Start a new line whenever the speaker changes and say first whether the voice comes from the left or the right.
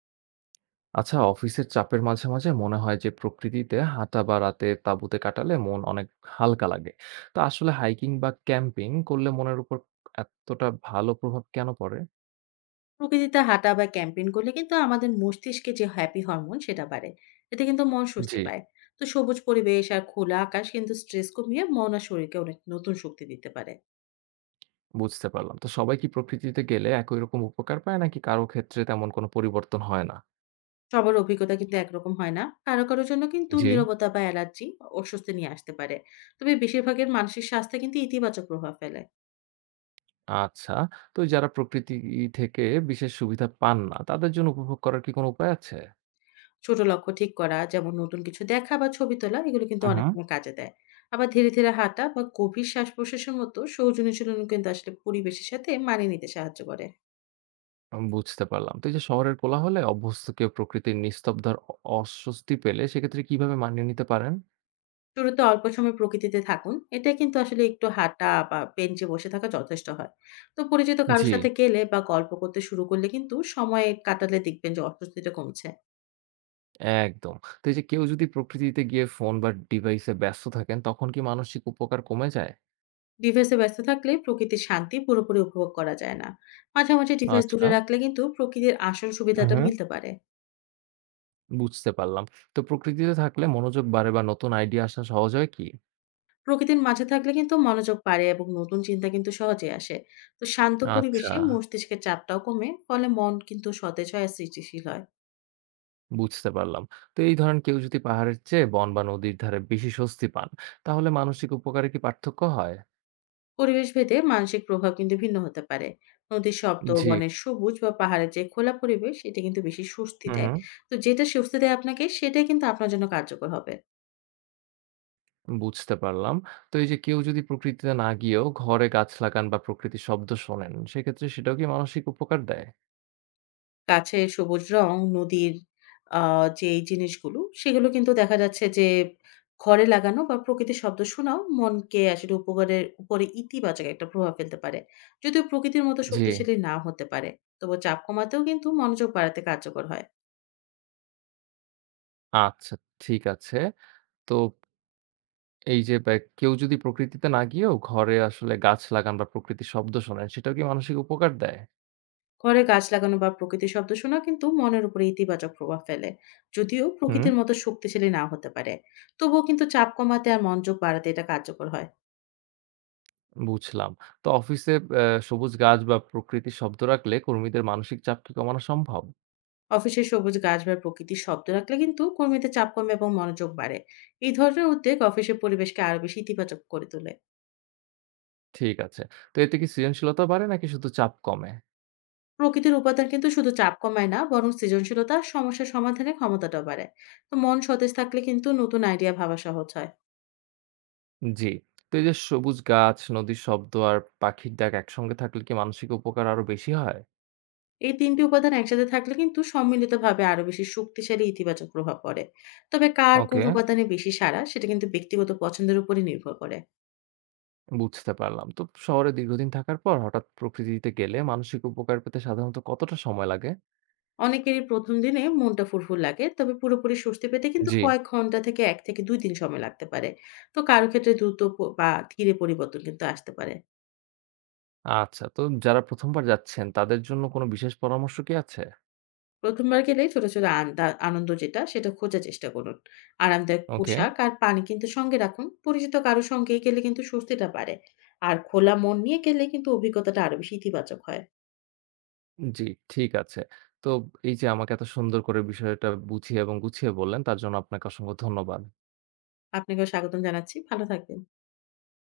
right: আচ্ছা অফিসের চাপের মাঝে, মাঝে মনে হয় যে প্রকৃতিতে হাঁটা বা রাতে তাঁবুতে কাটালে মন অনেক হালকা লাগে। তো আসলে হাইকিং বা ক্যাম্পিং করলে মনের উপর এতটা ভালো প্রভাব কেন পড়ে?
left: প্রকৃতিতে হাঁটা বা ক্যাম্পেইন করলে কিন্তু আমাদের মস্তিষ্কে যে হ্যাপি হরমোন সেটা বাড়ে। এতে কিন্তু মন স্বস্তি
right: জি,
left: পায়। তো সবুজ পরিবেশ আর খোলা আকাশ কিন্তু স্ট্রেস কমিয়ে মন আর শরীরকে অনেক নতুন শক্তি দিতে পারে।
right: বুঝতে পারলাম। তো সবাই কি প্রকৃতিতে গেলে একই রকম উপকার পায় নাকি কারো ক্ষেত্রে তেমন কোনো পরিবর্তন হয় না?
left: সবার অভিজ্ঞতা কিন্তু একরকম হয় না, কারো কারোর জন্য কিন্তু
right: জি,
left: নীরবতা বা অ্যালার্জি অস্বস্তি নিয়ে আসতে পারে। তবে বেশিরভাগের মানসিক স্বাস্থ্যে কিন্তু ইতিবাচক প্রভাব ফেলে।
right: আচ্ছা। তো এই যারা প্রকৃতি থেকে বিশেষ সুবিধা পান না তাদের জন্য উপভোগ করার কি কোনো উপায় আছে?
left: ছোট লক্ষ্য ঠিক করা, যেমন নতুন কিছু দেখা বা ছবি তোলা, এগুলো কিন্তু অনেক
right: হুম,
left: সময় কাজে দেয়। আবার ধীরে ধীরে হাঁটা বা গভীর শ্বাস প্রশ্বাসের মতো সৌজন্য কিন্তু আসলে পরিবেশের সাথে মানিয়ে নিতে সাহায্য করে।
right: আমি বুঝতে পারলাম। তো এই যে শহরের কোলাহলে অভ্যস্ত কেউ প্রকৃতির নিস্তব্ধ আর অস্বস্তি পেলে সেক্ষেত্রে কিভাবে মানিয়ে নিতে পারেন?
left: শুরুতে অল্প সময় প্রকৃতিতে থাকুন। এটা কিন্তু আসলে একটু হাঁটা বা বেঞ্চে বসে থাকা যথেষ্ট হয়। তো পরিচিত কারো
right: জি,
left: সাথে গেলে বা গল্প করতে শুরু করলে কিন্তু সময় কাটালে দেখবেন যে অস্বস্তিটা কমছে।
right: একদম। তো এই যে কেউ যদি প্রকৃতিতে গিয়ে ফোন বা ডিভাইসে ব্যস্ত থাকেন তখন কি মানসিক উপকার কমে যায়?
left: ডিভাইসে ব্যস্ত থাকলে প্রকৃতির শান্তি পুরোপুরি উপভোগ করা যায় না। মাঝে, মাঝে ডিভাইস দূরে
right: আচ্ছা,
left: রাখলে কিন্তু প্রকৃতির আসল
right: হুম,
left: সুবিধাটা
right: হুম।
left: মিলতে পারে।
right: বুঝতে পারলাম। তো প্রকৃতিতে থাকলে মনোযোগ বাড়ে বা নতুন আইডিয়া আসা সহজ হয় কি?
left: প্রকৃতির মাঝে থাকলে কিন্তু মনোযোগ বাড়ে এবং নতুন চিন্তা কিন্তু সহজেই আসে। তো শান্ত
right: আচ্ছা,
left: পরিবেশে মস্তিষ্কের চাপটাও কমে, ফলে মন কিন্তু সতেজ হয় আর সৃষ্টিশীল হয়।
right: বুঝতে পারলাম। তো এই ধরেন কেউ যদি পাহাড়ের চেয়ে বন বা নদীর ধারে বেশি স্বস্তি পান, তাহলে মানসিক উপকারে কি পার্থক্য হয়?
left: পরিবেশ ভেদে মানসিক প্রভাব কিন্তু ভিন্ন হতে পারে। নদীর শব্দ,
right: জি।
left: বনের সবুজ বা পাহাড়ের যে খোলা পরিবেশ, এটা কিন্তু বেশি স্বস্তি
right: হুম,
left: দেয়।
right: হুম।
left: তো যেটা স্বস্তি দেয় আপনাকে, সেটাই কিন্তু আপনার জন্য কার্যকর হবে।
right: বুঝতে পারলাম। তো এই যে কেউ যদি প্রকৃতিতে না গিয়েও ঘরে গাছ লাগান বা প্রকৃতির শব্দ শোনেন, সেক্ষেত্রে সেটাও কি মানসিক উপকার দেয়?
left: গাছে সবুজ রং, নদীর যে এই জিনিসগুলো, সেগুলো কিন্তু দেখা যাচ্ছে যে ঘরে লাগানো বা প্রকৃতির শব্দ শোনাও মনকে আসলে উপকারের উপরে ইতিবাচক একটা প্রভাব ফেলতে পারে। যদিও প্রকৃতির মতো
right: জি।
left: শক্তিশালী না হতে পারে, তবু চাপ কমাতেও কিন্তু মনোযোগ বাড়াতে কার্যকর হয়।
right: আচ্ছা, ঠিক আছে। তো এই যে কেউ যদি প্রকৃতিতে না গিয়েও ঘরে আসলে গাছ লাগান বা প্রকৃতির শব্দ শোনেন, সেটাও কি মানসিক উপকার দেয়?
left: ঘরে গাছ লাগানো বা প্রকৃতির শব্দ শোনা কিন্তু মনের উপরে ইতিবাচক প্রভাব ফেলে। যদিও
right: হুম,
left: প্রকৃতির মতো শক্তিশালী না হতে পারে, তবুও কিন্তু চাপ কমাতে আর মনোযোগ বাড়াতে এটা কার্যকর হয়।
right: বুঝলাম। তো অফিসে সবুজ গাছ বা প্রকৃতির শব্দ রাখলে কর্মীদের মানসিক চাপ কি কমানো সম্ভব?
left: অফিসে সবুজ গাছ বা প্রকৃতির শব্দ রাখলে কিন্তু কর্মীদের চাপ কমে এবং মনোযোগ বাড়ে। এই ধরনের উদ্যোগ অফিসের পরিবেশকে আরো বেশি ইতিবাচক করে তোলে।
right: ঠিক আছে। তো এতে কি সৃজনশীলতা বাড়ে নাকি শুধু চাপ কমে?
left: প্রকৃতির উপাদান কিন্তু শুধু চাপ কমায় না, বরং সৃজনশীলতা আর সমস্যা সমাধানের ক্ষমতাটা বাড়ায়। তো মন সতেজ থাকলে কিন্তু নতুন আইডিয়া ভাবা সহজ হয়।
right: জি। তো এই যে সবুজ গাছ, নদীর শব্দ আর পাখির ডাক একসঙ্গে থাকলে কি মানসিক উপকার আরো বেশি হয়?
left: এই ৩ টি উপাদান একসাথে থাকলে কিন্তু সম্মিলিতভাবে আরো বেশি শক্তিশালী ইতিবাচক প্রভাব পড়ে। তবে কার কোন
right: ওকে,
left: উপাদানে বেশি সাড়া, সেটা কিন্তু ব্যক্তিগত পছন্দের উপরে নির্ভর করে।
right: বুঝতে পারলাম। তো শহরে দীর্ঘদিন থাকার পর হঠাৎ প্রকৃতিতে গেলে মানসিক উপকার পেতে সাধারণত কতটা সময় লাগে?
left: অনেকেরই ১ম দিনে মনটা ফুরফুর লাগে। তবে পুরোপুরি স্বস্তি পেতে কিন্তু
right: জি,
left: কয়েক ঘন্টা থেকে ১ থেকে ২ দিন সময় লাগতে পারে। তো কারো ক্ষেত্রে দ্রুত বা ধীরে পরিবর্তন কিন্তু আসতে পারে।
right: আচ্ছা, তো যারা প্রথমবার যাচ্ছেন তাদের জন্য কোনো বিশেষ পরামর্শ কি আছে?
left: প্রথমবার গেলেই ছোট, ছোট আনন্দ যেটা সেটা খোঁজার চেষ্টা করুন। আরামদায়ক
right: ওকে,
left: পোশাক আর পানি কিন্তু সঙ্গে রাখুন। পরিচিত কারো সঙ্গে গেলে কিন্তু স্বস্তিটা বাড়ে। আর খোলা মন নিয়ে গেলে কিন্তু অভিজ্ঞতাটা আরো বেশি ইতিবাচক হয়।
right: জি, ঠিক আছে। তো এই যে আমাকে এত সুন্দর করে বিষয়টা বুঝিয়ে এবং গুছিয়ে বললেন তার জন্য আপনাকে অসংখ্য ধন্যবাদ।
left: আপনাকেও স্বাগতম জানাচ্ছি। ভালো থাকবেন।